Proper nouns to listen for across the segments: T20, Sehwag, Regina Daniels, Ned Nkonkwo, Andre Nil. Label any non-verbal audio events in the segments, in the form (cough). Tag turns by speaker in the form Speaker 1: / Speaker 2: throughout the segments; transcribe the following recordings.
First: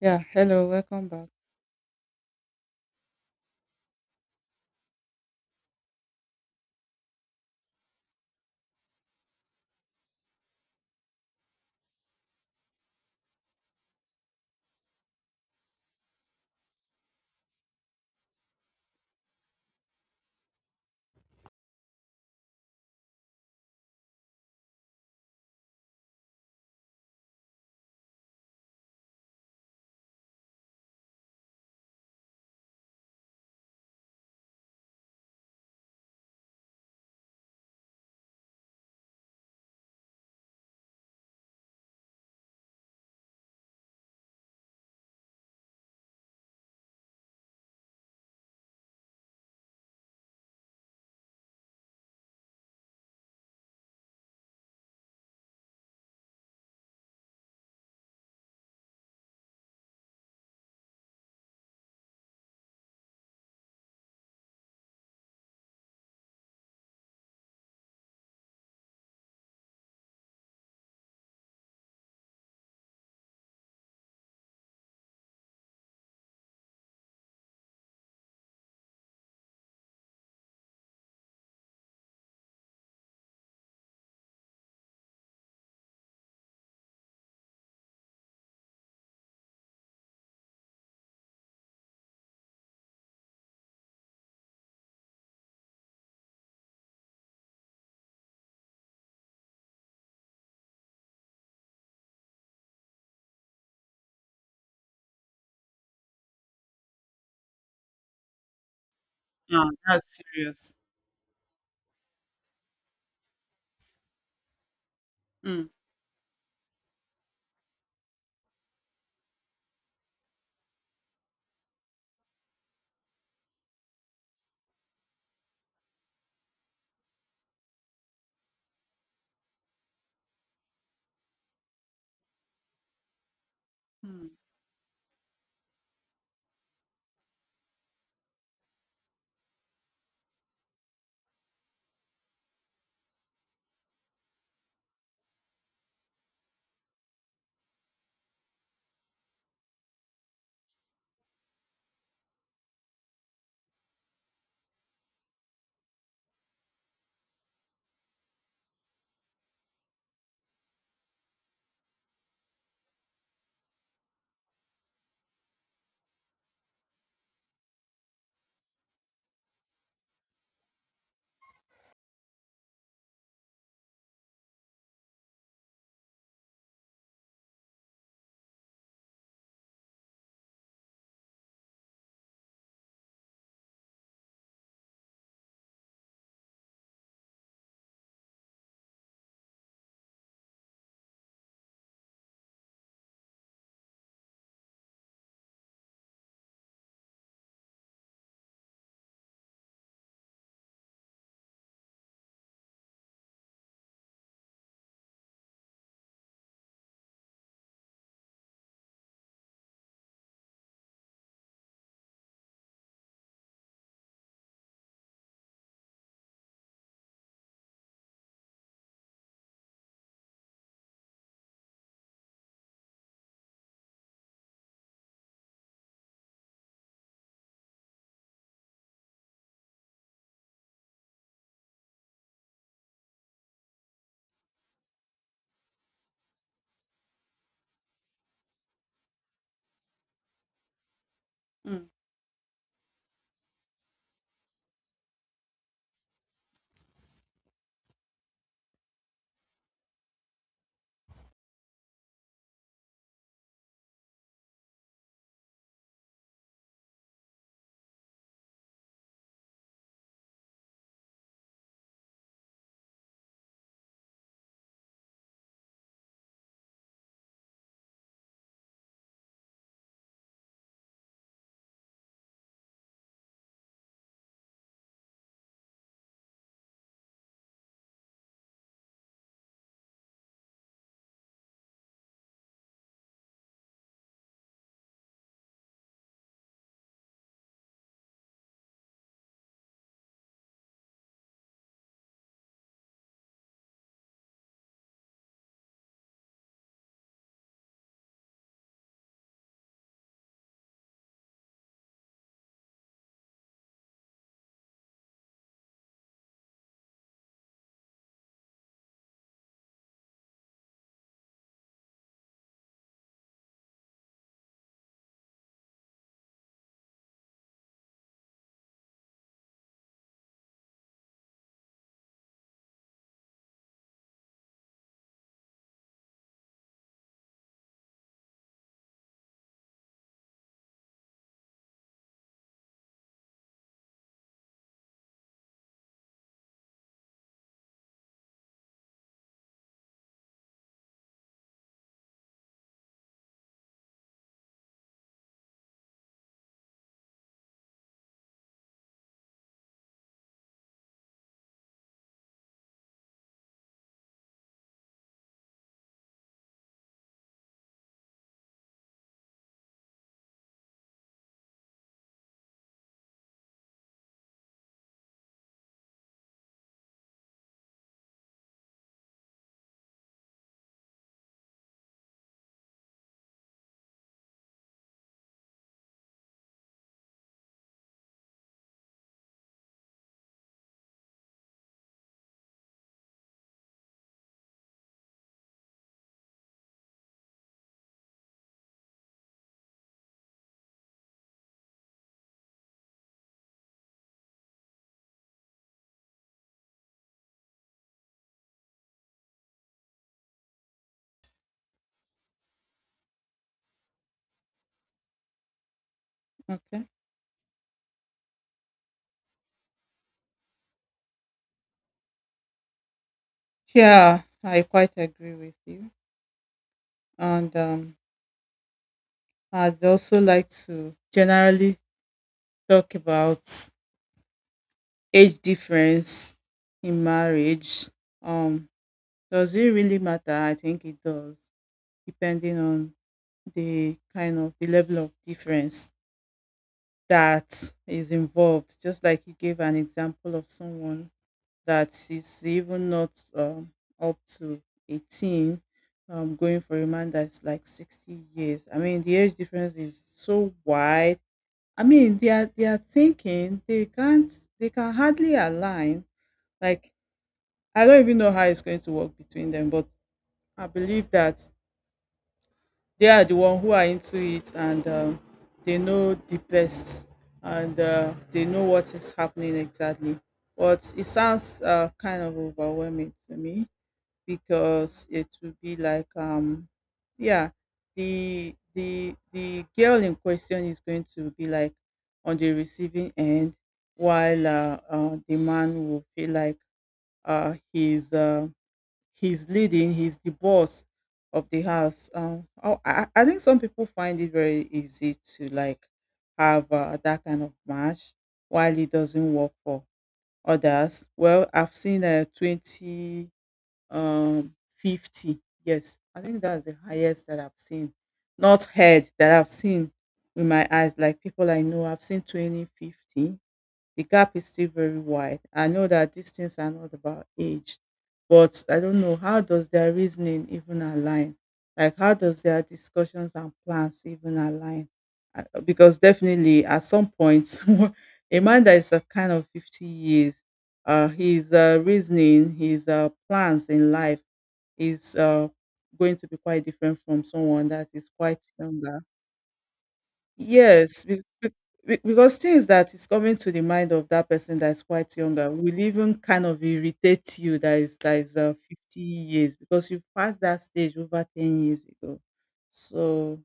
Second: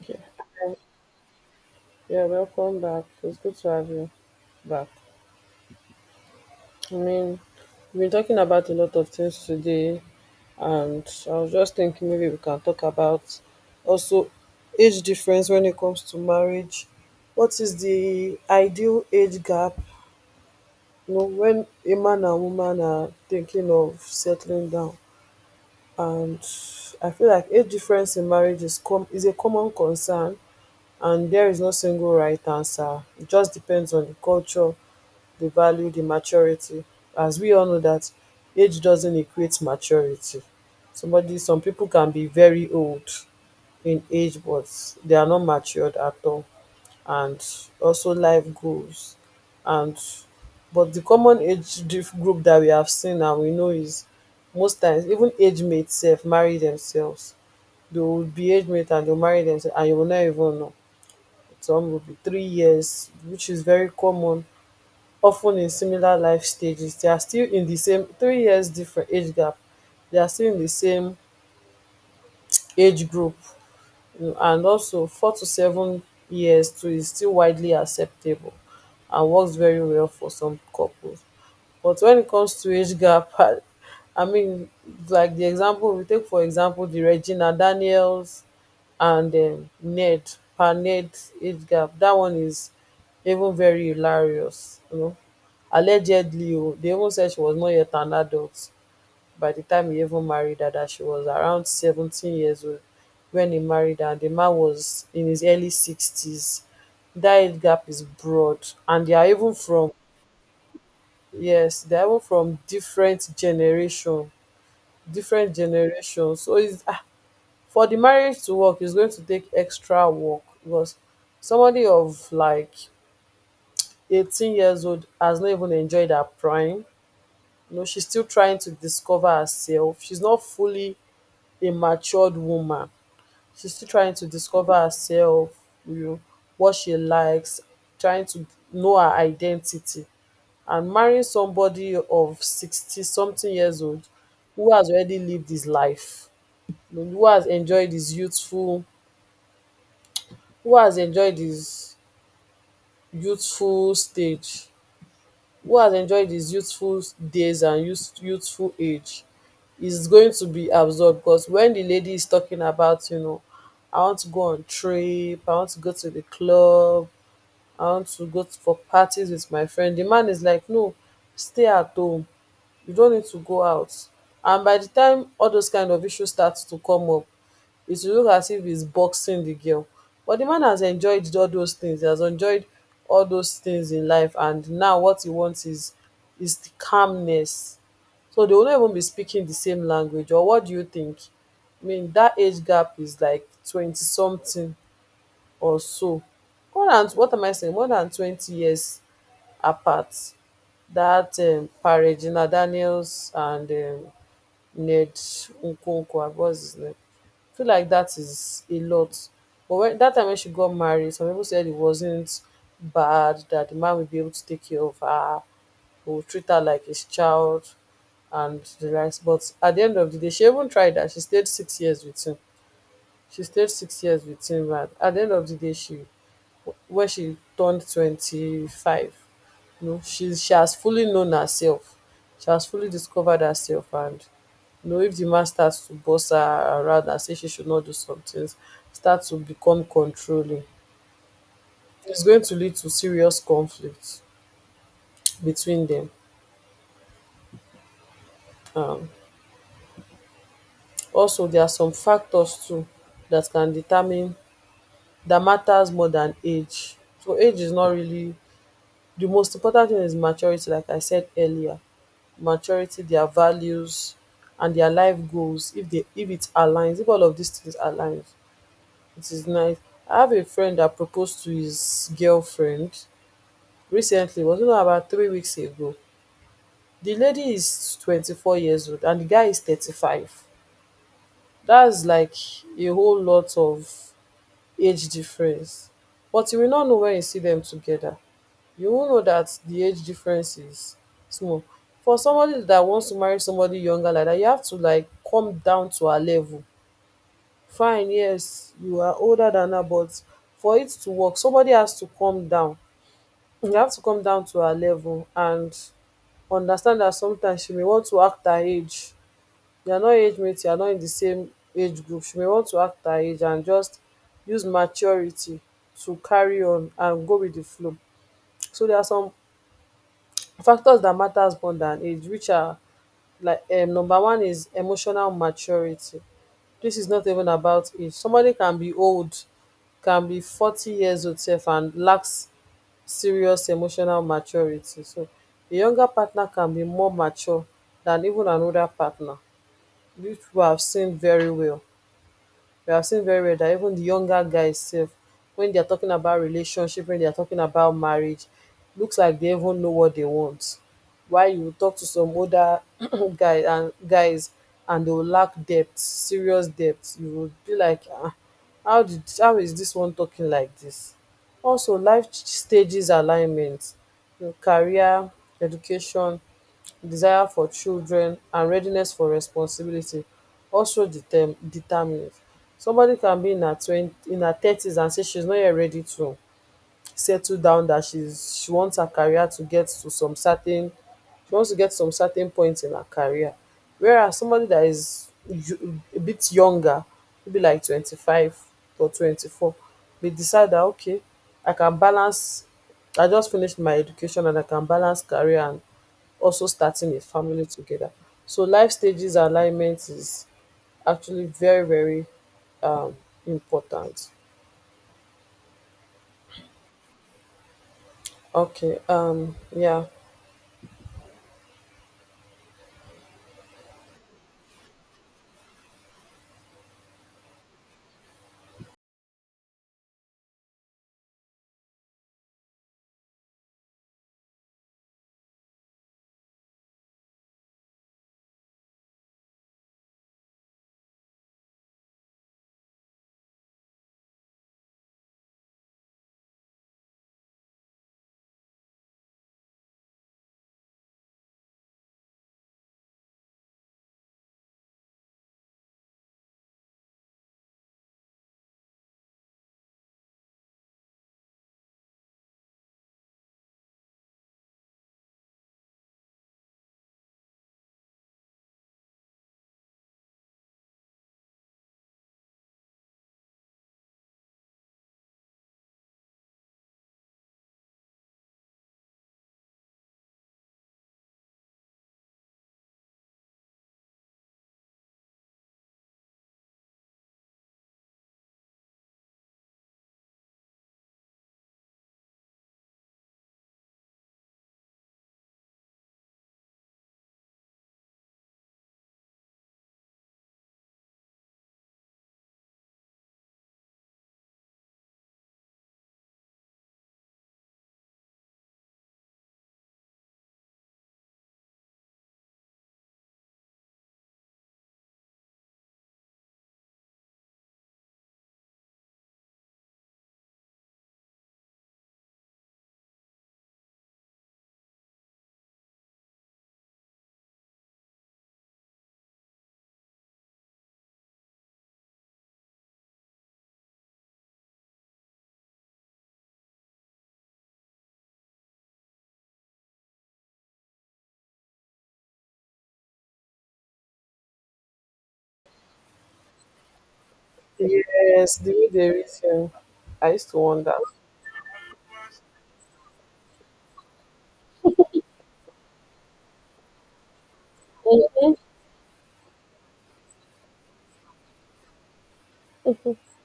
Speaker 1: Yeah, hello, welcome back.
Speaker 2: Yeah, welcome back. It's good to have you back. I mean, we've been talking about a lot of things today, and I was just thinking maybe we can talk about also age difference when it comes to marriage. What is the ideal age gap? You know, when a man and woman are thinking of settling down, and I feel like age difference in marriage is a common concern, and there is no single right answer. It just depends on the culture, the value, the maturity. As we all know that age doesn't equate maturity. Some people can be very old in age, but they are not matured at all. And also life goals. And but the common group that we have seen and we know is most times even age mates self marry themselves. They will be age mate and they'll marry themselves and you will not even know. Some will be 3 years, which is very common of ten in similar life stages. They are still in the same 3 years different age gap. They are still in the same age group, you know, and also 4 to 7 years too is still widely acceptable and works very well for some couples. But when it comes to age gap, (laughs) i mean like the example, we take for example the Regina Daniels and Ned Paned idgab. That one is even very hilarious, you know. Allegedly o dey even said she was not yet an adult by the time he even married her. That she was around 17 years old when he married her, and di man was in his early sixties. Dat gap is broad, and they are even
Speaker 1: Yeah,
Speaker 2: from,
Speaker 1: that's serious.
Speaker 2: yes, they are even from different generation, different
Speaker 1: Mm,
Speaker 2: generations. So it's for the marriage to work is going to take extra work, because somebody of like 18 years old has not even enjoyed her prime. You know, she's still trying to discover herself. She's not fully a matured woman. She's still trying to
Speaker 1: mm,
Speaker 2: discover herself, you know, what she likes, trying to know her identity. And marrying somebody of 60 something years old who has already lived his life, you know, who has enjoyed his youthful, who has enjoyed his youthful stage? Who has enjoyed his youthful days and youthful age, is going to be absorbed, because when the lady is talking about, you know, I want to go on trip, I want to go to the club, I want to go for parties with my friend, the man is like, no, stay at home. You don't need to go out. And by the time all those kind of issues start to come up, it will look as if he's boxing the girl. But the man has enjoyed all those things. He has enjoyed all those things in life. And now what he wants is the calmness. So they will not even be speaking the same language. Or what do you think? I mean, that age gap is like 20 something or so. More than what am I saying? More than 20 years apart. That Regina Daniels and Ned Nkonkwo, what's his name? I feel like that is a lot. But when that time when she got married, some people said it wasn't bad, that the man would be able to take care of her, who would treat her like his child and the rest. But at the end of the day, she even tried that. She stayed 6 years with him. And at the end of the day, she where she turned 25, you know, she has fully known herself. She has fully discovered herself, and you know, if the man starts to boss her around and say she should not do some things, start to become controlling,
Speaker 1: mm.
Speaker 2: it's going to lead to serious conflict between them. um Also there are some factors too that can determine, that matters more than age. So age is not really the most important thing. Is maturity, like I said earlier, maturity, their values, and their life goals. If it aligns, if all of these things aligns, it is nice. I have a friend that proposed to his girlfriend recently. It was not about 3 weeks ago. The lady is 24 years old and the guy is 35. That's like a whole lot of age difference, but you will not know. When you see them together, you will know that the age difference is small. For somebody that wants to marry somebody younger like that, you have to like come down to her level. Fine, yes, you are older than her, but for it to work, somebody has to come down. You have to come down to her level, and understand that sometimes she may want to act her age. They are not age mates, you are not in the same age group. She may want to act her age and just use maturity to carry on and go with the flow. So there are some factors that matters more than age, which are like number one is emotional maturity. This is not even about age. Somebody can be old, can be 40 years old self and lacks serious emotional maturity. So a younger partner can be more mature than even an older partner, which we have seen very well. We have seen very well that even the younger guys sef, when they are talking about relationship, when they are talking about marriage, looks like they even know what they want. While you talk to some older (clears throat) guy and guys, and they will lack depth, serious depth. You will be like, ah, how is this one talking like this? Also stages alignment, you career, education, desire for children and readiness for responsibility also determinants. Somebody can be in her thirties and say she's not yet ready to settle down, that she wants her career to get to some certain she wants to get some certain point in her career. Whereas somebody that is you a bit younger, maybe like 25 or 24, may decide that okay, I can balance, I just finished my education, and I can balance career and also starting a family together. So life stages alignment is actually very, very um important.
Speaker 1: Okay.
Speaker 2: Okay. Yeah.
Speaker 1: Yeah, I quite agree with you. And I'd also like to generally talk about age difference in marriage. Um, does it really matter? I think it does, depending on the kind of the level of difference that is involved. Just like you gave an example of someone that is even not um, up to 18, going for a man that's like 60 years. I mean the age difference is so wide. I mean they are thinking they can't, they can hardly align, like I don't even know how it's going to work between them. But I believe that they are the one who are into it, and they know the best, and they know what is happening exactly. But it sounds kind of overwhelming to me, because it will be like yeah, the girl in question is going to be like on the receiving end, while the man will feel like uh he's uh he's leading, he's the boss of the house. Oh, I think some people find it very easy to like have that kind of match, while it doesn't work for others. Well, I've seen 20, um 50. Yes, I think that's the highest that I've seen, not heard, that I've seen with my eyes. Like people I know, I've seen 20, 50. The gap is still very wide. I know that these things are not about age, but I don't know, how does their reasoning even align? Like how does their discussions and plans even align? Because definitely at some point, (laughs) a man that is a kind of 50 years, his reasoning, his plans in life is going to be quite different from someone that is quite
Speaker 2: Yes, the way
Speaker 1: younger.
Speaker 2: they raise him, I used to wonder.
Speaker 1: Yes, because things that is coming to the mind of that person that is quite younger will even kind of irritate you, that is, 50 years, because you passed that stage over 10 years ago. So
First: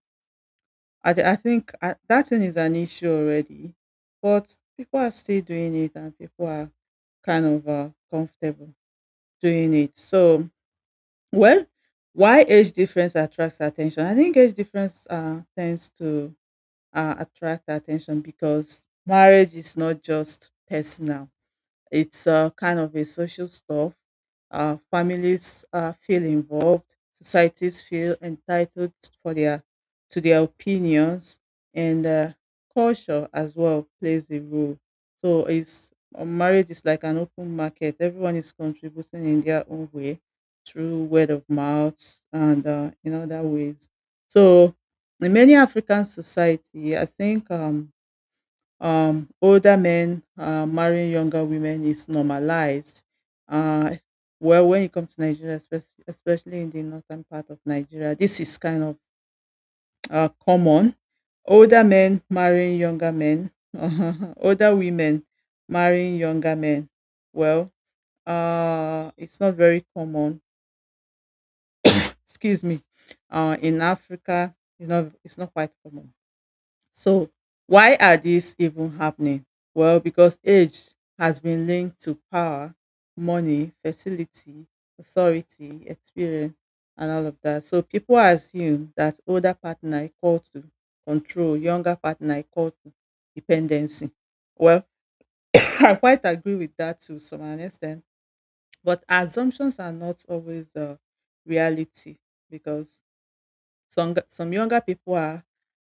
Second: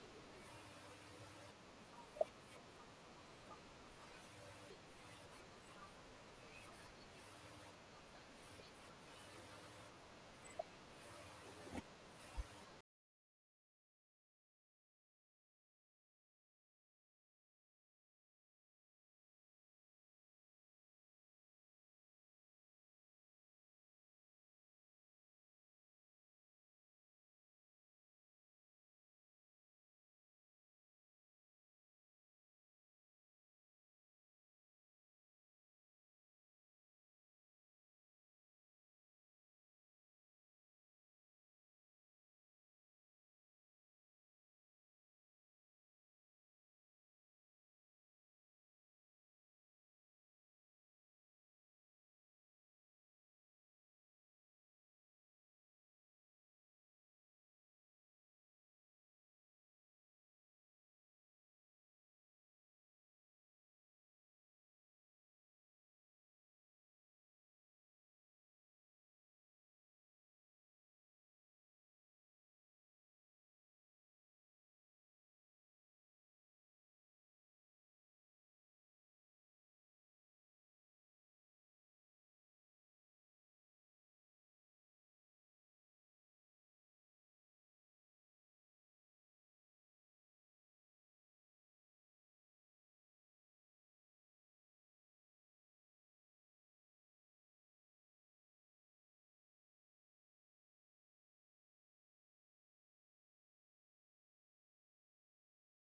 Speaker 1: I, I think that thing is an issue already, but people are still doing it, and people are kind of comfortable doing it. So, well, why age difference attracts attention? I think age difference tends to attract attention, because marriage is not just personal, it's kind of a social stuff. Families feel involved. Societies feel entitled for their to their opinions, and culture as well plays a role. So it's marriage is like an open market. Everyone is contributing in their own way through word of mouth, and in other ways. So in many African society, I think older men marrying younger women is normalized. Uh, well, when you come to Nigeria, especially in the northern part of Nigeria, this is kind of common. Older men marrying younger men, (laughs) older women marrying younger men. Well, it's not very common. Excuse me. In Africa, it's not quite common. So, why are these even happening? Well, because age has been linked to power, money, fertility, authority, experience, and all of that. So, people assume that older partner equal to control, younger partner equal to dependency. Well, (laughs) I quite agree with that to some extent, but assumptions are not always the reality, because some younger people are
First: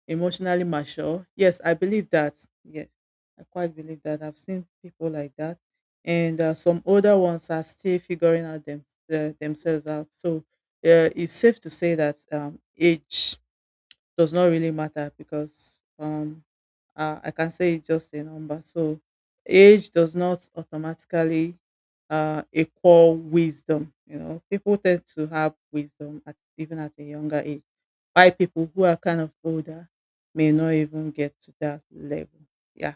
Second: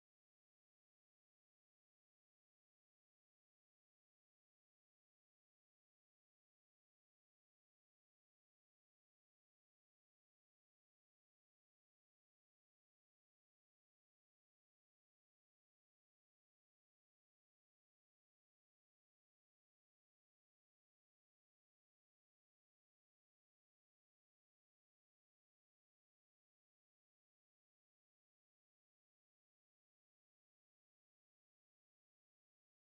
Speaker 1: emotionally mature. Yes, I believe that. Yes, I quite believe that. I've seen people like that, and some older ones are still figuring out themselves out. So it's safe to say that age does not really matter, because I can say it's just a number. So age does not automatically equal wisdom. You know, people tend to have wisdom, at, even at a younger age. Why people who are kind of older may not even get to that level. Yeah.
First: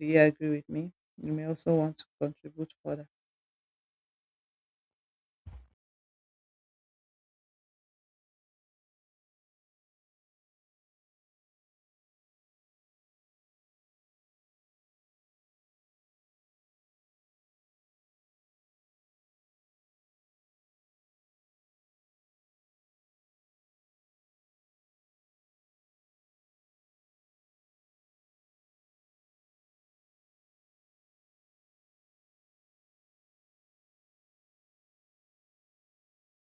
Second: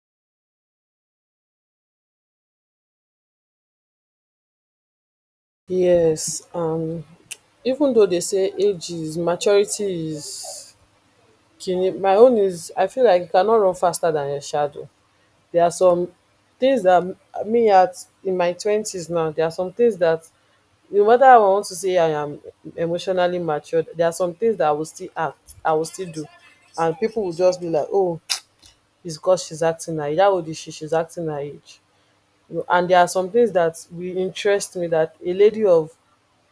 Speaker 1: Do you agree with me? You may also want to contribute further.
Speaker 2: Yes. Even though they say age is maturity is kin my own is, I feel like you cannot run faster than your shadow. There are some things that m- me at in my twenties now, there are some things that no matter how I want to say I am emotionally matured, there are some things that I will still act, I will still do. And people will just be like, oh, it's because she's acting her age. How old is she? She's acting her age. You know, and there are some things that will interest me that a lady of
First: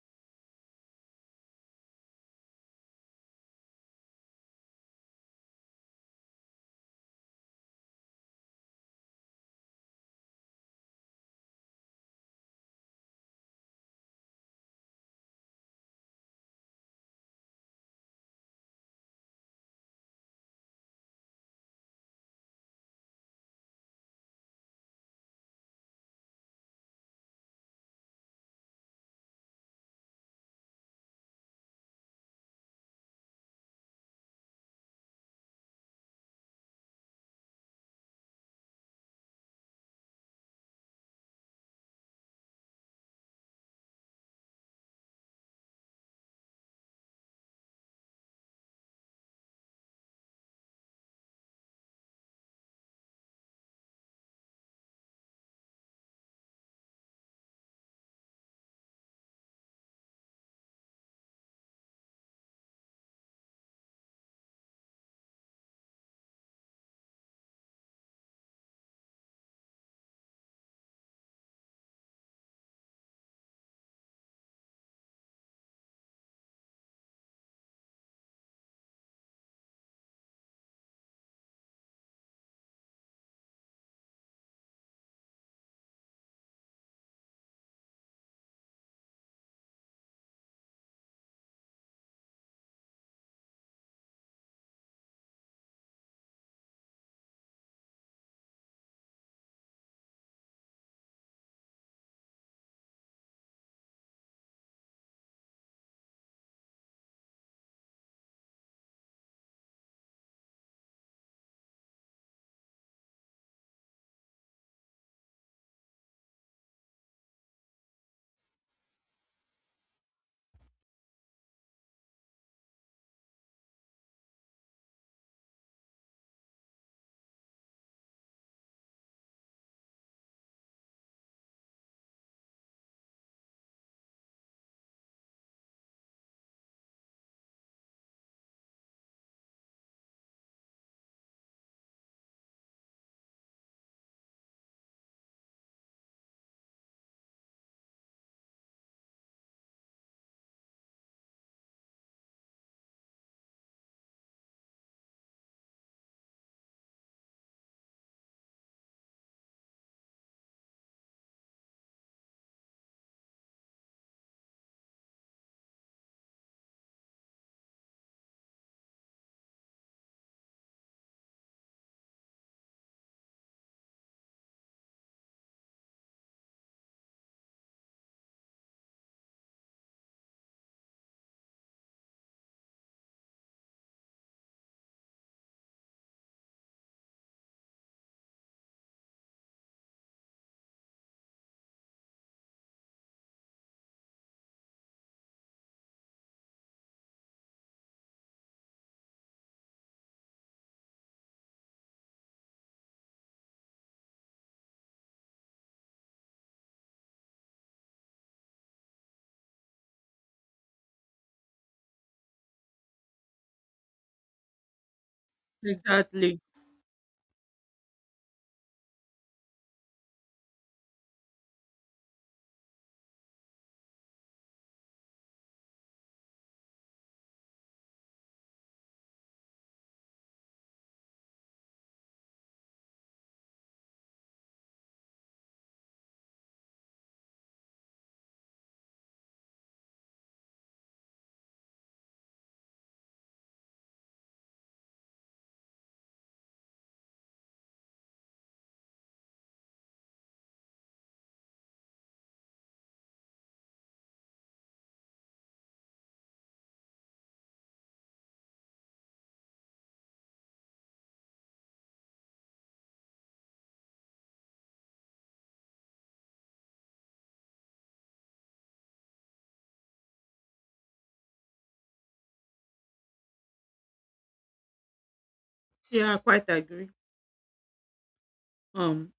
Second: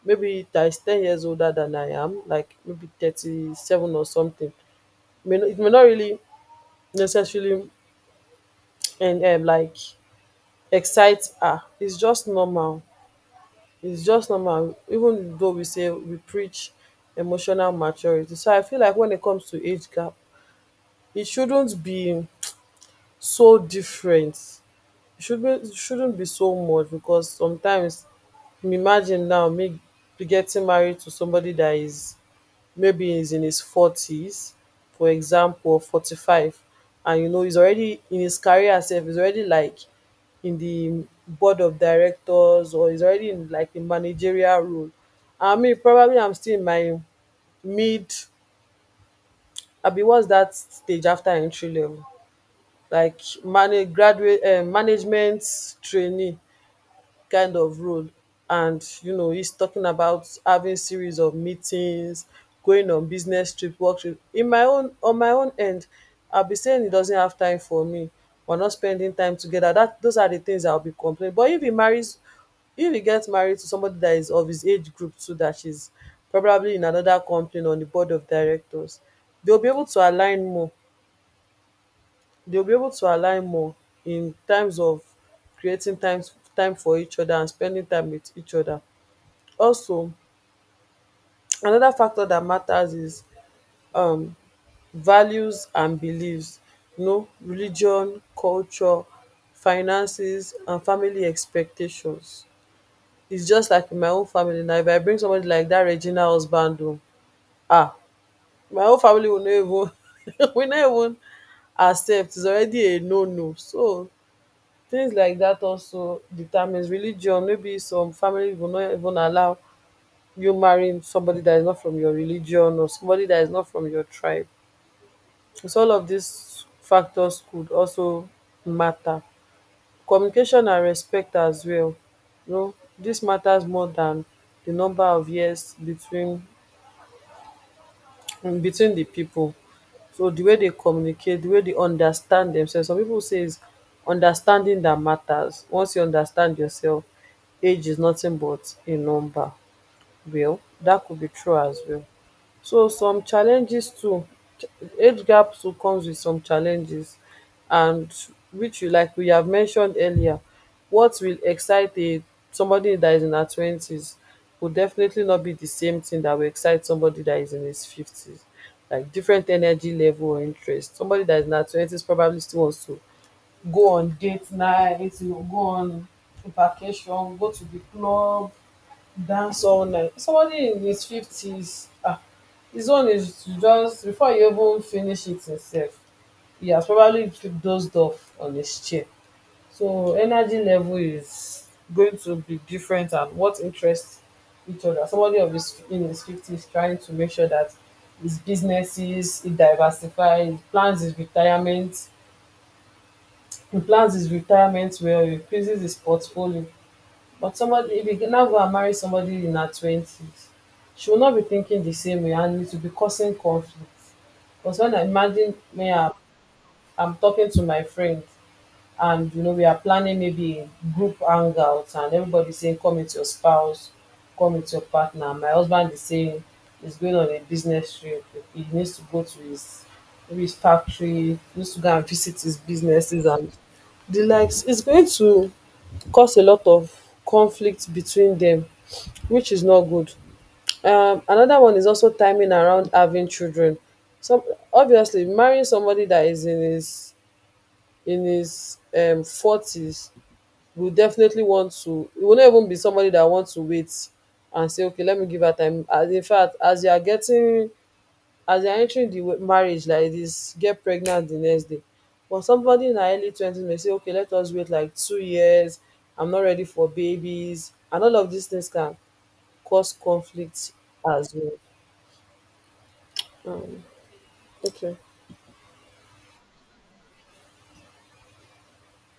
Speaker 2: maybe that is 10 years older than I am, like maybe 37 or something, may, not- it may not really necessarily and like excite her. It's just normal. It's just normal, even though we say we preach emotional maturity. So I feel like when it comes to age gap, it shouldn't be so different. It shouldn't be so much, because sometimes imagine now me be getting married to somebody that is maybe he's in his forties, for example, 45, and you know he's already in his career self, he's already like in the board of directors, or he's already in like a managerial role. I mean, probably I'm still in my mid, I'll be, what's that stage after entry level? Management trainee kind of role. And you know he's talking about having series of meetings, going on business trip, work trip. In my own, on my own end, I'll be saying he doesn't have time for me, we're not spending time together. That those are the things I'll be complaining. But if he marries If he gets married to somebody that is of his age group too, that she's probably in another company on the board of directors, they'll be able to align more. They'll be able to align more in terms of creating times time for each other and spending time with each other. Also, another factor that matters is um values and beliefs, you know, religion, culture, finances and family expectations. It's just like in my own family now. If I bring somebody like that Regina husband o, ah, my whole family will not even (laughs) will not even accept. It's already a no no. So things like that also determines religion. Maybe some family will not even allow you marrying somebody that is not from your religion or somebody that is not from your tribe. So all of these factors could also matter. Communication and respect as well, you know dis matters more than the number of years between between the people, so the way they communicate, the way they understand themselves. Some people say is understanding that matters. Once you understand yourself, age is nothing but a number. Well, that could be true as well. So some challenges too, ch- age gap too comes with some challenges, and which, you like we have mentioned earlier, what will excite a somebody that is in her twenties will definitely not be the same thing that will excite somebody that is in his fifties. Like different energy level or interest, somebody that is in her twenties probably still wants to go on date night, go on vacation, go to the club, dance all night. Somebody in his fifties, ah, this one is to just before you even finish it himself, he has probably dozed off on his chair. So energy level is going to be different, and what interests each other. Somebody of his in his fifties trying to make sure that his businesses, he diversifies, he plans his retirement, he plans his retirement well, he increases his portfolio. But somebody, if you now go and marry somebody in her twenties, she will not be thinking the same way, and it will be causing conflict. Because when I imagine me, I'm,
Speaker 1: Exactly.
Speaker 2: I'm talking to my friend, and we are planning maybe group hangouts, and everybody saying, "Come with your spouse, come with your partner." My husband is saying he's going on a business trip. He needs to go to his maybe his factory, needs to go and visit his businesses and the likes. It's going to cause a lot of conflict between dem, which is not good. Another one is also timing around having children. Some, obviously marrying somebody that is in his in his forties will definitely want to. It will not even be somebody that wants to wait and say, okay, let me give her time, as in fact as you are getting, as they're entering di marriage like this, get pregnant the next day. But somebody in her early 20s may say, okay, let us wait like 2 years, I'm not ready for babies. And all of these things can cause conflict as well. um okay.
Speaker 1: Yeah, I quite agree. Um,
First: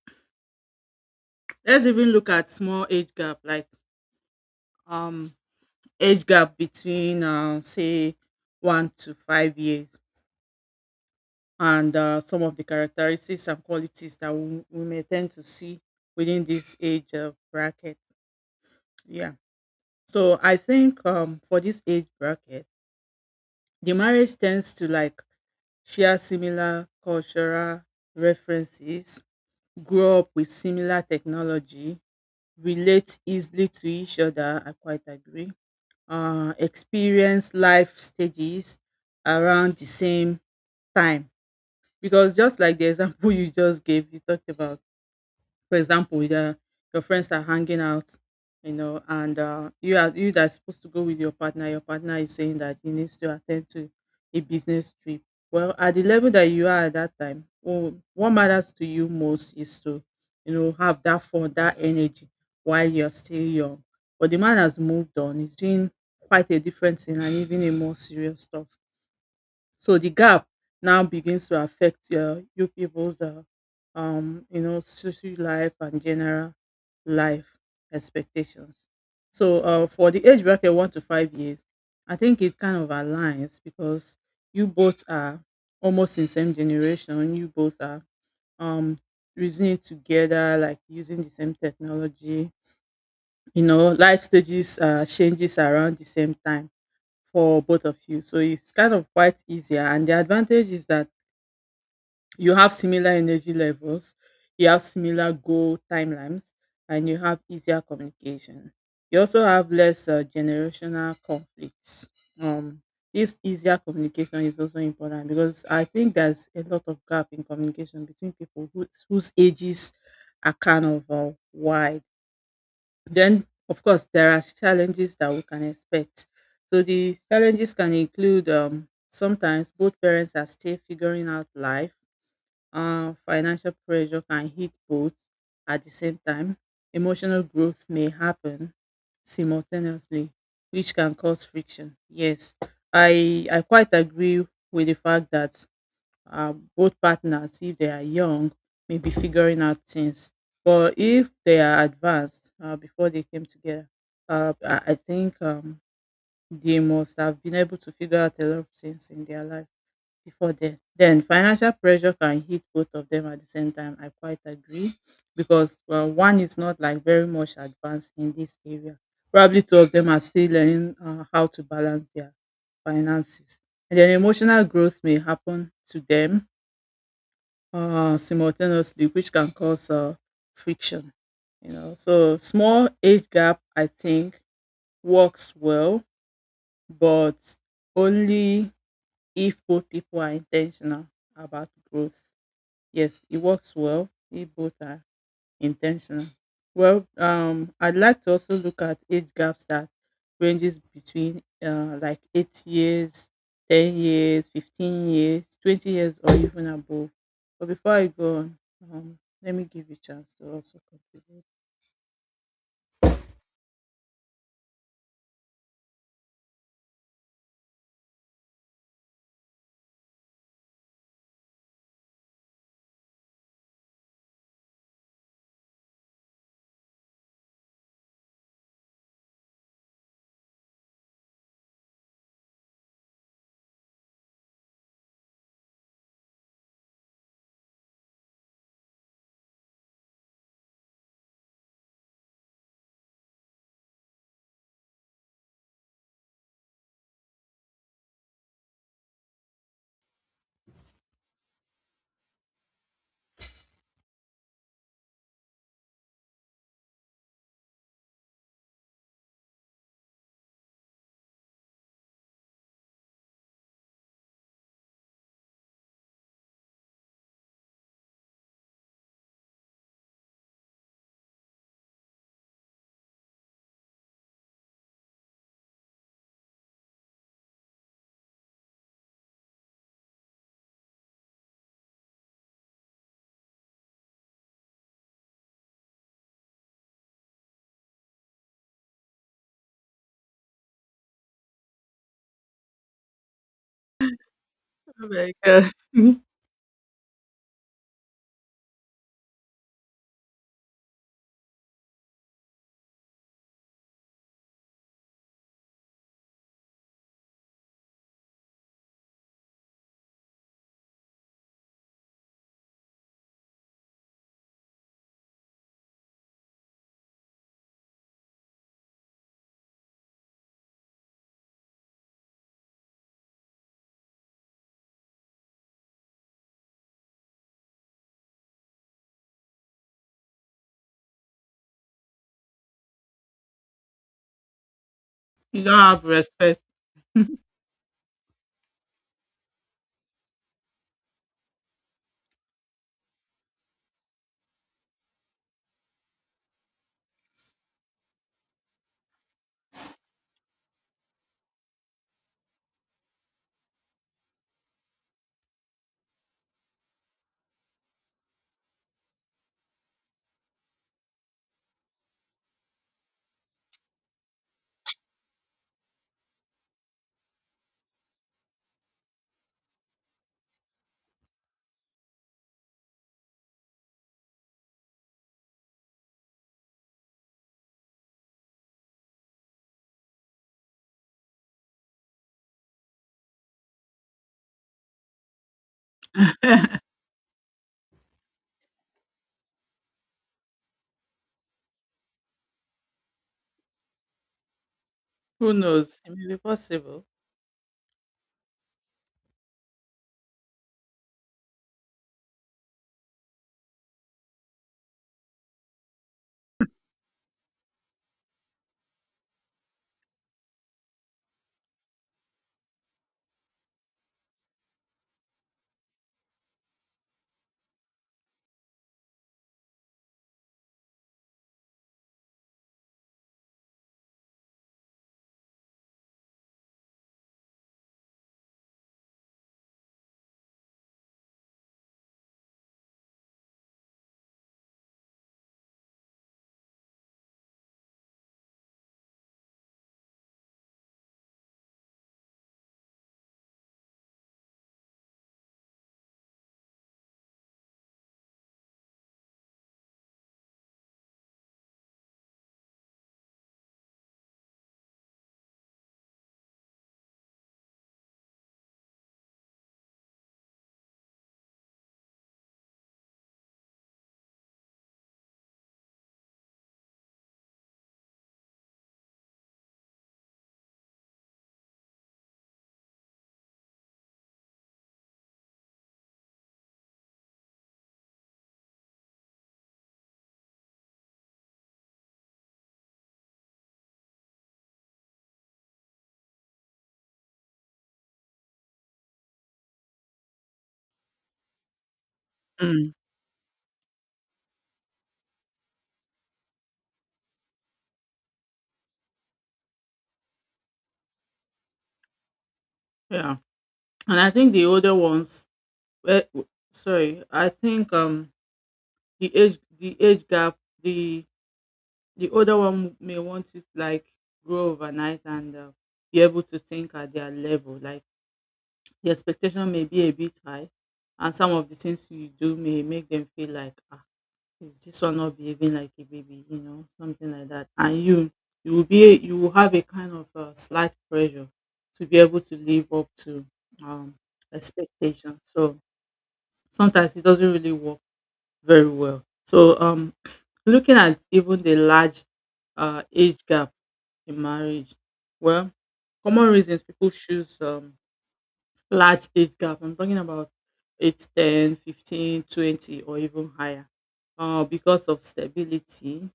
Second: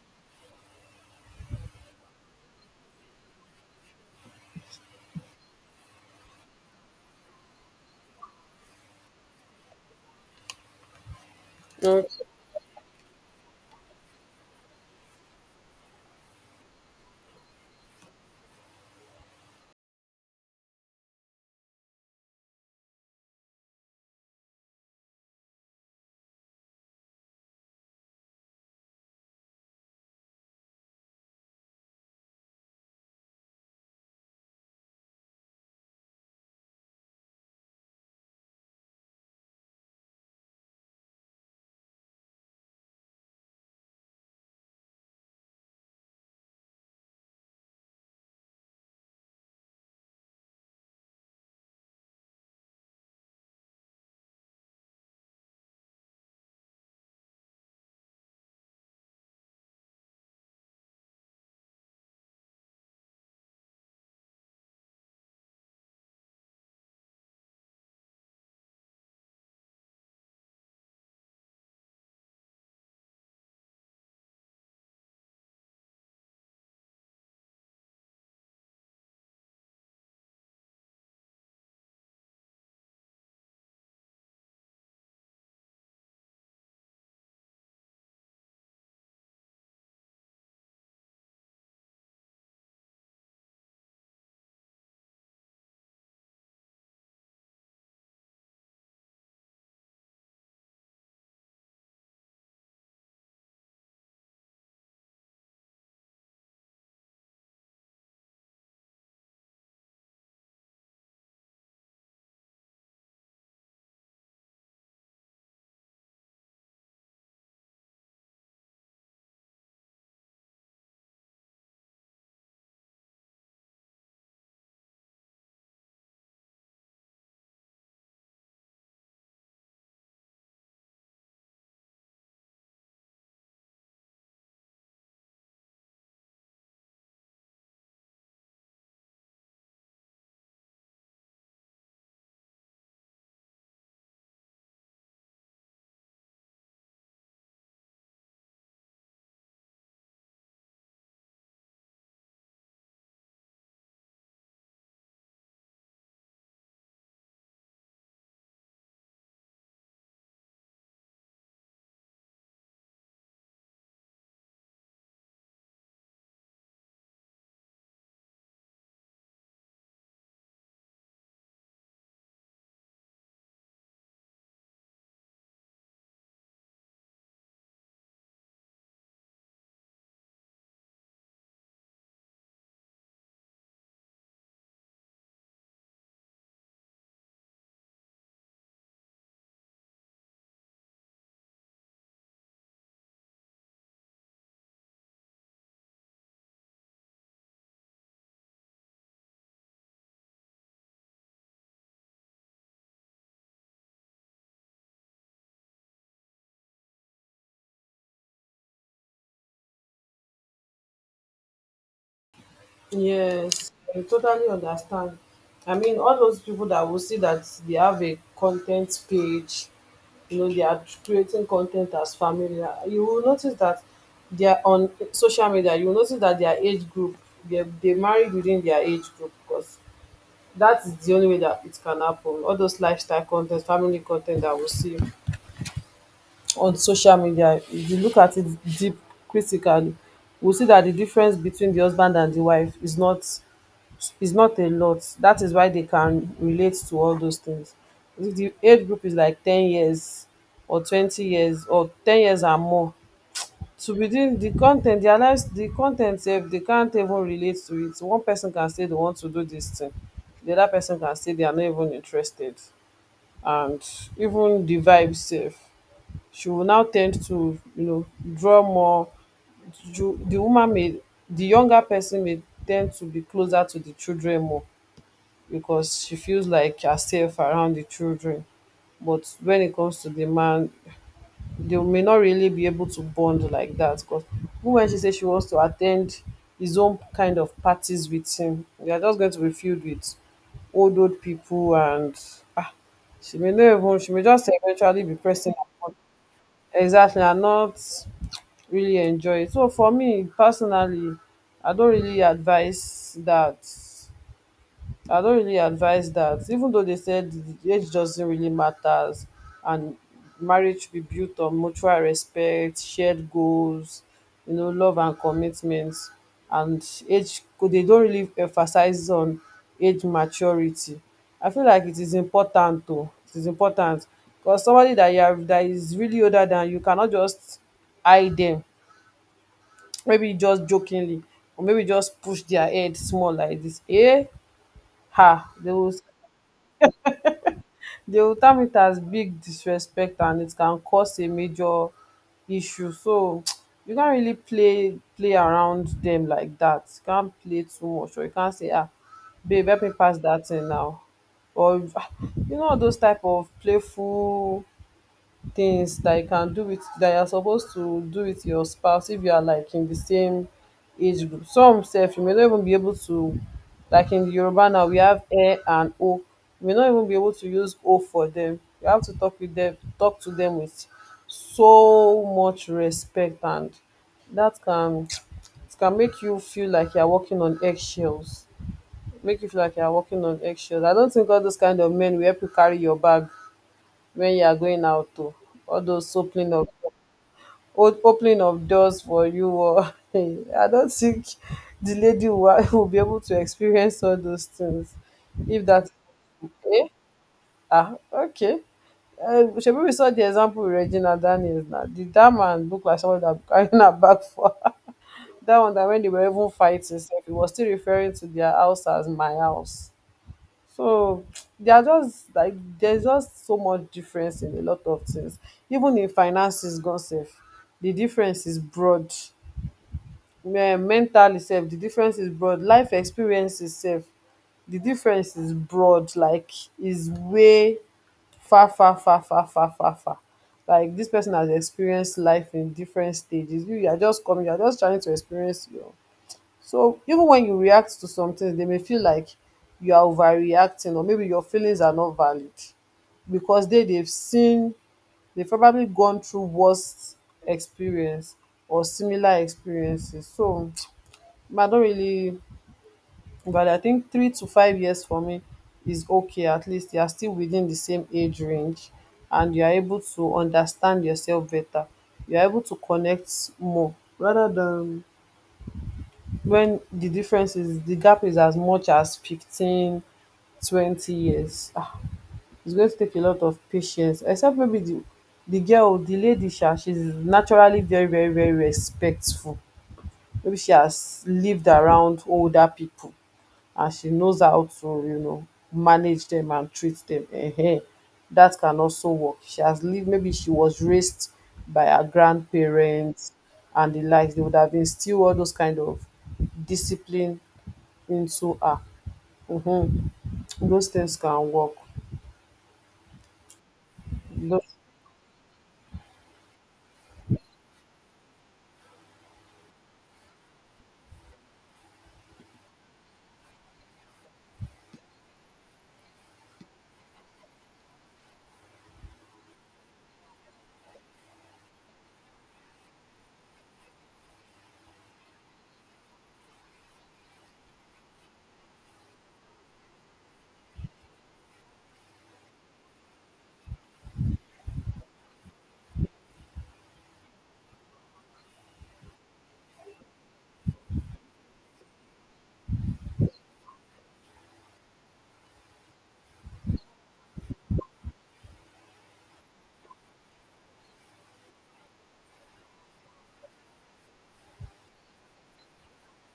Speaker 1: let's even look at small age gap. Like, um, age gap between say 1 to 5 years, and some of the characteristics and qualities that we may tend to see within this age bracket. Yeah, so I think for this age bracket, the marriage tends to like share similar cultural references, grow up with similar technology, relate easily to each other, I quite agree. Experience life stages around the same time, because just like the example (laughs) you just gave, you talked about, for example, your friends are hanging out, and you that's supposed to go with your partner, your partner is saying that he needs to attend to a business trip. Well, at the level that you are at that time, oh, what matters to you most is to have that fun, that energy, while you're still young. But the man has moved on, he's doing quite a different thing, and even a more serious stuff. So the gap now begins to affect you people's, social life and general life expectations. So for the age bracket 1 to 5 years, I think it kind of aligns, because you both are almost in same generation. You both are um, reasoning together, like using the same technology. You know, life stages changes around the same time for both of you. So it's kind of quite easier. And the advantage is that you have similar energy levels, you have similar goal timelines, and you have easier communication. You also have less generational conflicts. Um, this easier communication is also important, because I think there's a lot of gap in communication between people whose ages are kind of wide. Then, of course, there are challenges that we can expect. So the challenges can include sometimes both parents are still figuring out life. Financial pressure can hit both at the same time. Emotional growth may happen simultaneously, which can cause friction. Yes, I quite agree with the fact that both partners, if they are young, may be figuring out things. But if they are advanced before they came together, I think they must have been able to figure out a lot of things in their life before then. Then financial pressure can hit both of them at the same time, I quite agree, because well, one is not like very much advanced in this area, probably two of them are still learning how to balance their finances. And then emotional growth may happen to them simultaneously, which can cause friction. You know, so small age gap, I think, works well, but only if both people are intentional about growth. Yes, it works well if both are intentional. Well, I'd like to also look at age gaps that ranges between like 8 years, 10 years, 15 years, 20 years, or even above. But before I go on, let me give you a chance to also contribute.
Speaker 2: Yes, I totally understand. I mean, all those people that will see that they have a content page, you know, they are creating content as family. You will notice that they are on social media. You will notice that their age group, they married within their age group, because that is the only way that it can happen. All those lifestyle content, family content that we see on social media, if you look at it deep, critically, we'll see that the difference between the husband and the wife is not, it's not a lot. That is why they can relate to all those things. If the age group is like 10 years or 20 years or 10 years and more, to within the content, their lives the content, ten sef they can't even relate to it. One person can say they want to do this thing, the other person can say they are not even interested. And even the vibe sef, she will now tend to, you know, draw more, the woman may, the younger person may tend to be closer to the children more, because she feels like you're safe around the children. But when it comes to the man, they may not really be able to bond like that. Because when she says she wants to attend his own kind of parties with him, they are just going to be filled with old old people and, ah, she may not even, she may just eventually be pressing
Speaker 1: America,
Speaker 2: upon,
Speaker 1: (laughs) you
Speaker 2: exactly, and not really enjoy it. So for me personally, I don't really advise that I don't really advise that, even though they said the age doesn't really matters, and marriage should be built on mutual respect, shared goals, you know, love and commitment. And age, they don't really emphasize on age maturity. I feel like it is important though. It is important, because somebody that you have that is really older than you, cannot just eye them. Maybe just jokingly, or maybe just push their head small like this. Eh? Ha!
Speaker 1: don't
Speaker 2: They will,
Speaker 1: have respect.
Speaker 2: di ultimatums, big disrespect, and it can cause a major issue. So (tsk) you can't really play around dem like dat. You can't play too much, or you can't say, ah, babe, help me pass dat thing now, or (laughs) you know, all those type of playful things that you can do with, that you're supposed to do with your spouse if you are like in the same age group. Some sef you may not even be able to, like in Yoruba now we have E and O. You may not even be able to use O for them. You have to talk to them with so much respect, and that can, it can make you feel like you're walking on eggshells. Make you feel like you're walking on eggshells. I don't think all those kind of men will help you carry your bag when you are going out, to all those opening of, opening of doors for you, or (laughs) I don't think the lady will, (laughs) will be able to experience all those things.
Speaker 1: Who
Speaker 2: If that,
Speaker 1: knows? It may be
Speaker 2: eh?
Speaker 1: possible.
Speaker 2: Ah, okay. Uh, shebi we saw the example with Regina Daniels now, did that man look like someone that carrying her back for her? (laughs) That one that when they were even fighting sef, he was still referring to their house as my house. So they are just like, there's just so much difference in a lot of things. Even in finances gone sef, the difference is broad. Mentally sef, the difference is broad. Life experiences sef, the difference is broad. Like, is way far far far far far far far. Like this person has experienced life in different stages. You are just coming, you are just trying to experience your, so even when you react to something, they may feel like you are overreacting, or maybe your feelings are not valid, because they've seen, they've probably gone through worst experience or similar experiences. So (tsk) I don't really. But I think 3 to 5 years for me is okay. At least you are still within the same age range, and you are able to understand yourself better. You are able to connect more, rather than when the difference is, the gap is as much as 15, 20 years. Ah, it's going to take a lot of patience, except maybe the girl, the lady, sha, she's naturally very, very, very respectful. Maybe she has lived around older people, and she knows how to, you know, manage them and treat them. Ehen, that can also work. She has lived, maybe she was raised by her
Speaker 1: Mm,
Speaker 2: grandparents and the likes. They would have instilled all those kind of discipline into um those things can work.
Speaker 1: yeah, and I think the
Speaker 2: Those
Speaker 1: older ones. Well, sorry, I think the age gap. The The older one may want to like grow overnight, and be able to think at their level. Like the expectation may be a bit high, and some of the things you do may make them feel like, ah, is this one not behaving like a baby? You know, something like that. And you will have a kind of slight pressure to be able to live up to um, expectation. So sometimes it doesn't really work very well. So (clears throat) looking at even the large age gap in marriage. Well, common reasons people choose large age gap. I'm talking about age 10, 15, 20, or even higher. Because of stability,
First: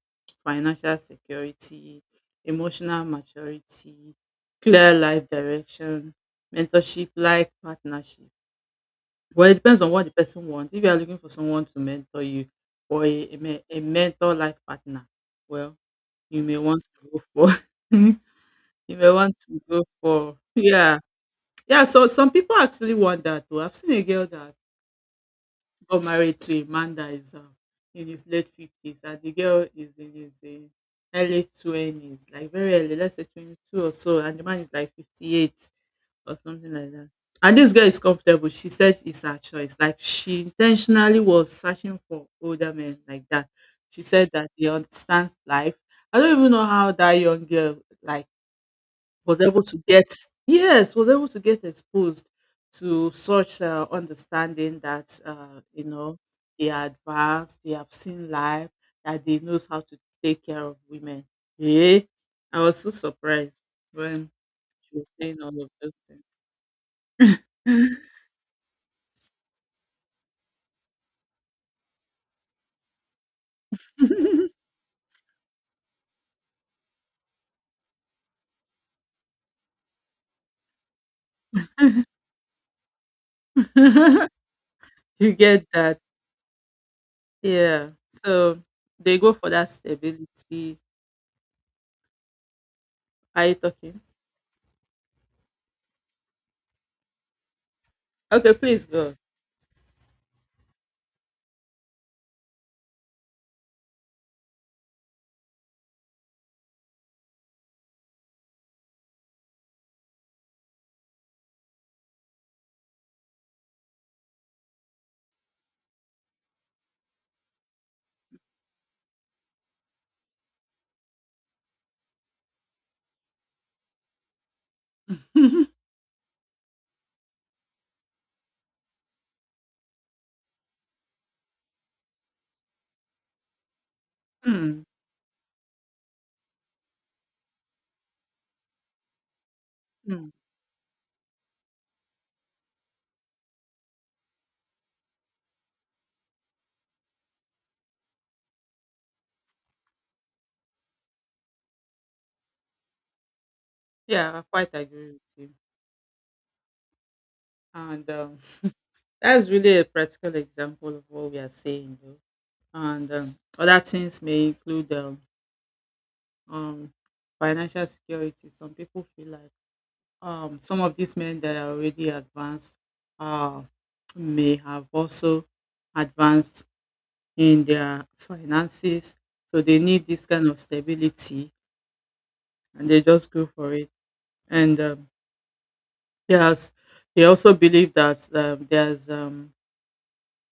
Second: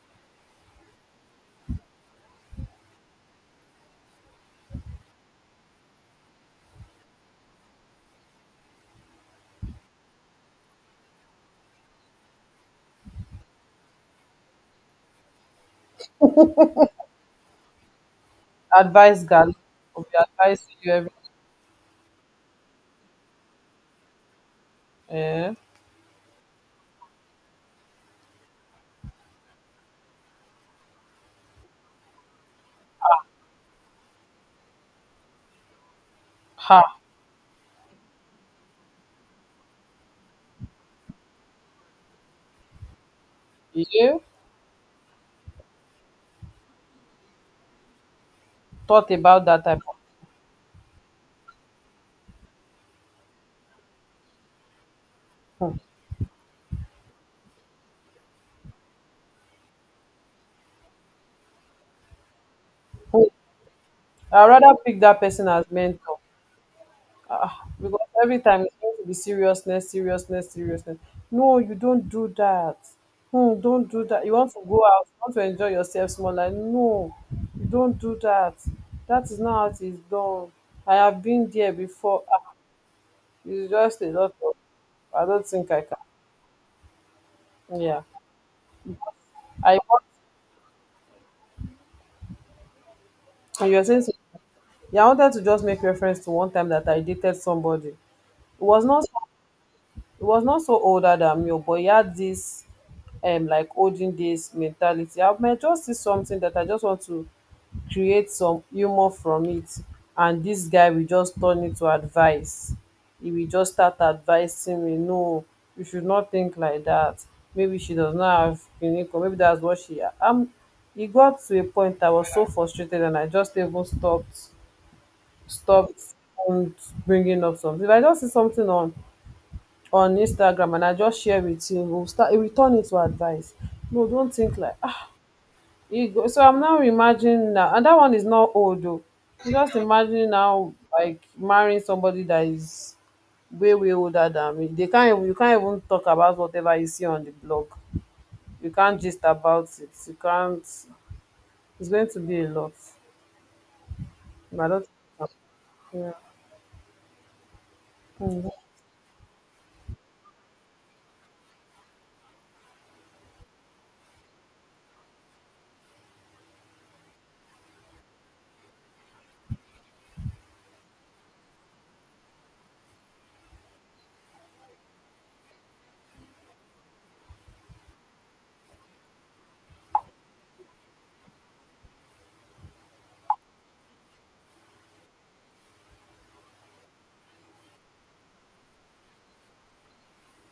Speaker 1: financial security, emotional maturity, clear life direction, mentorship like partnership. Well, it depends on what the person wants. If you are looking for someone to mentor you, or a mentor life partner, well, you may want to go for (laughs) If I
Speaker 2: advice
Speaker 1: want
Speaker 2: galore,
Speaker 1: to go
Speaker 2: will be
Speaker 1: for,
Speaker 2: advising you
Speaker 1: yeah.
Speaker 2: every,
Speaker 1: Yeah, so some people actually want that too. I've seen a girl that
Speaker 2: um
Speaker 1: got married to a man that is in his late 50s, and the girl is in his early 20s, like very early, let's say 22 or so, and the man is like 58 or something like
Speaker 2: ha.
Speaker 1: that. And this girl is comfortable. She says it's her choice. Like she intentionally was searching for older men like that. She
Speaker 2: You
Speaker 1: said that he understands life. I don't even know how that young girl like
Speaker 2: thought
Speaker 1: was
Speaker 2: about that
Speaker 1: able to
Speaker 2: type
Speaker 1: get, yes, was able to get exposed to such understanding that uh,
Speaker 2: of,
Speaker 1: you know They are advanced, they have seen life, that they knows how to take care of women. Yeah, I was so
Speaker 2: um
Speaker 1: surprised when
Speaker 2: I rather
Speaker 1: she
Speaker 2: pick
Speaker 1: was
Speaker 2: that
Speaker 1: saying
Speaker 2: person
Speaker 1: all of
Speaker 2: as
Speaker 1: those
Speaker 2: mentor.
Speaker 1: things.
Speaker 2: Ah, because every time it's going to be seriousness, seriousness, seriousness. No, you don't do that. Hmm. Don't do that. You want to go out, you want to enjoy yourself small, like, no, you don't do that. That is not how it is done. I have been there before. Ah, it's just a
Speaker 1: (laughs)
Speaker 2: lot of, I
Speaker 1: You
Speaker 2: don't
Speaker 1: get
Speaker 2: think I can.
Speaker 1: that? Yeah.
Speaker 2: Yeah.
Speaker 1: So they go for that
Speaker 2: I want,
Speaker 1: stability. Are you
Speaker 2: and you're
Speaker 1: talking?
Speaker 2: saying, yeah, I wanted to just make reference to one time that I dated somebody. It
Speaker 1: Okay,
Speaker 2: was
Speaker 1: please
Speaker 2: not,
Speaker 1: go. (laughs)
Speaker 2: it was not so older than me, but he had this, like holding this mentality. I might just see something that I just want to create some humour from it, and dis guy will just turn it to advice. He will just start advising me, no, you should not think like that. Maybe she does not have clinic, or maybe that's what she am. E got to a point I was so frustrated, and I just even stopped,
Speaker 1: Hmm.
Speaker 2: stopped even bringing up something. If I just see something on Instagram, and I just share with you, e will start, e will turn it to advice, no, don't think like you go. So I'm now imagining now, and that one is not old though. I'm just imagining
Speaker 1: Hmm.
Speaker 2: now, like marrying somebody that is way older than me. They can't even, you can't even talk about whatever you see on the blog. You can't gist about it. You can't. It's going to be a lot.
Speaker 1: Yeah, I
Speaker 2: I
Speaker 1: quite
Speaker 2: don't.
Speaker 1: agree with you.
Speaker 2: Yeah.
Speaker 1: And
Speaker 2: Mm.
Speaker 1: That's really a practical example of what we are saying, though. And other things may include um, financial security. Some people feel like some of these men that are already advanced uh, may have also advanced in their finances. So they need this kind of stability and they just go for it. And there's, they also believe that there's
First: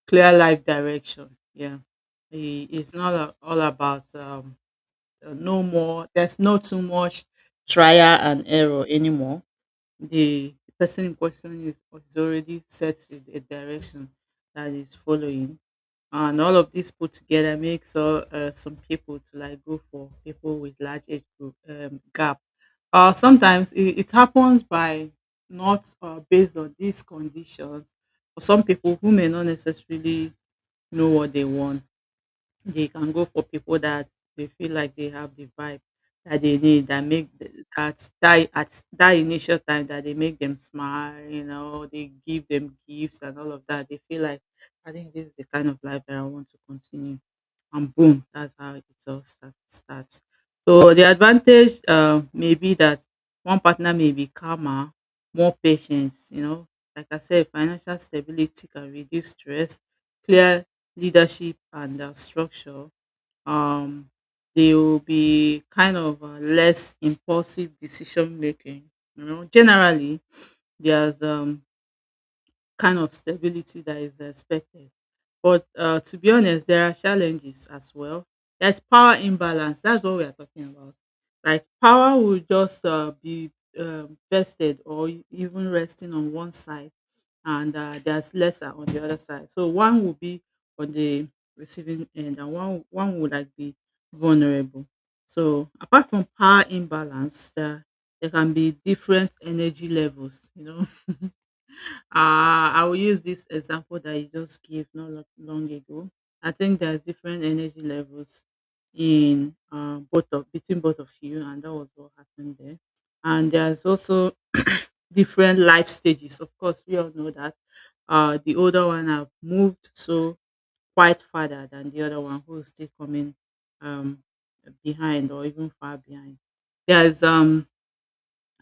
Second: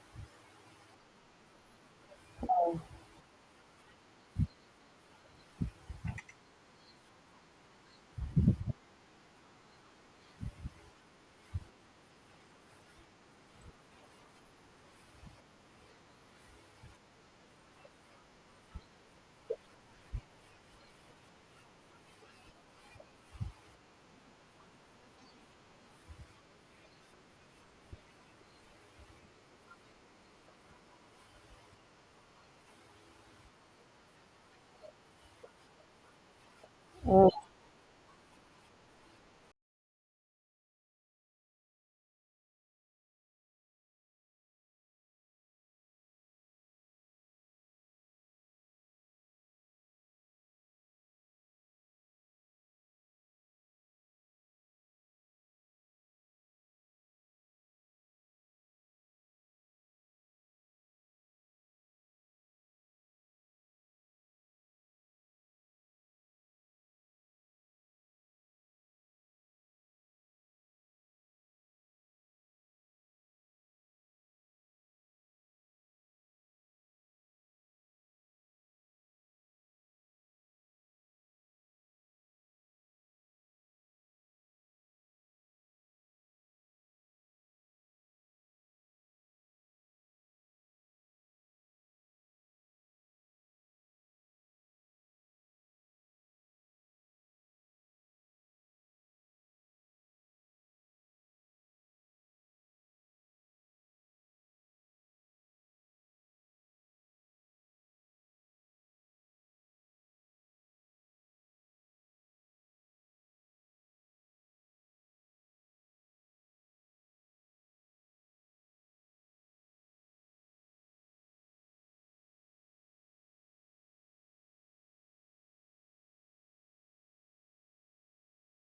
Speaker 1: clear life direction. Yeah, it's not a- all about no more. There's no too much trial and error anymore. The person in question is already set a direction that is following, and all of this put together makes some people to like go for people with large age group gap. Sometimes it happens by not, based on these conditions, for some people who may not necessarily know what they want. They can go for people that they feel like they have the vibe that they need, that
Speaker 2: Mm.
Speaker 1: make that that at that initial time that they make them smile, you know, they give them gifts and all of that. They feel like I think this is the kind of life that I want to continue, and boom, that's how it all starts. So the advantage may be that one partner may be calmer, more patient, you know. Like I said, financial stability can reduce stress, clear leadership and structure. Um, they will be kind of less impulsive decision making. You know, generally, there's kind of stability that is expected. But to be honest, there are challenges as well. There's power imbalance. That's what we are talking about. Like power will just be vested or even resting on one side, and there's lesser on the other side. So one will be on the receiving end, and one would like be vulnerable. So apart from power imbalance, there can be different energy levels. You know, (laughs) uh, I will use this example that you just gave not long ago. I think there's different energy levels in both of between both of you, and that was what happened there. And there's also different life stages. Of course, we all know that the older one have moved so quite farther than the other one who is still coming um, behind or even far behind. There's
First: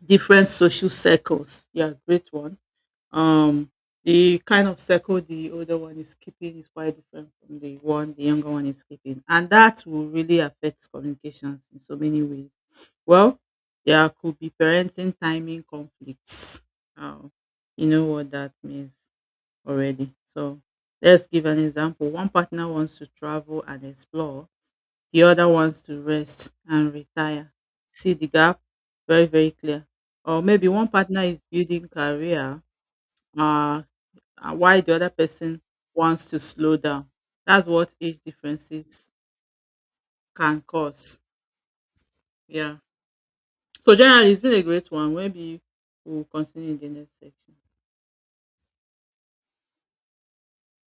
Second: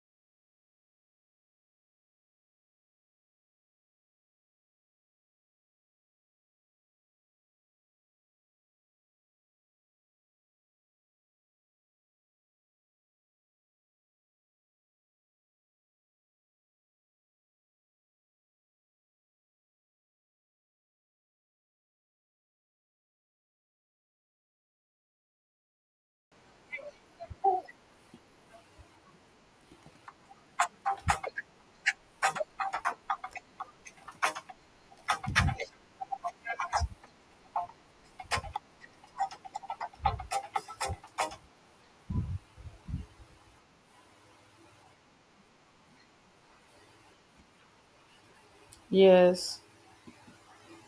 Speaker 1: different social circles. Yeah, great one. um, the kind of circle the older one is keeping is quite different from the one the younger one is keeping, and that will really affect communications in so many ways. Well, there could be parenting timing conflicts. Um, you know what that means already. So let's give an example. One partner wants to travel and explore, the other wants to rest and retire. See the gap? Very, very clear. Or maybe one partner is building career, uh, and why the other person wants to slow down. That's what age differences can cause. Yeah. So generally, it's been a great one. Maybe we'll continue in the next section.
Speaker 2: Yes.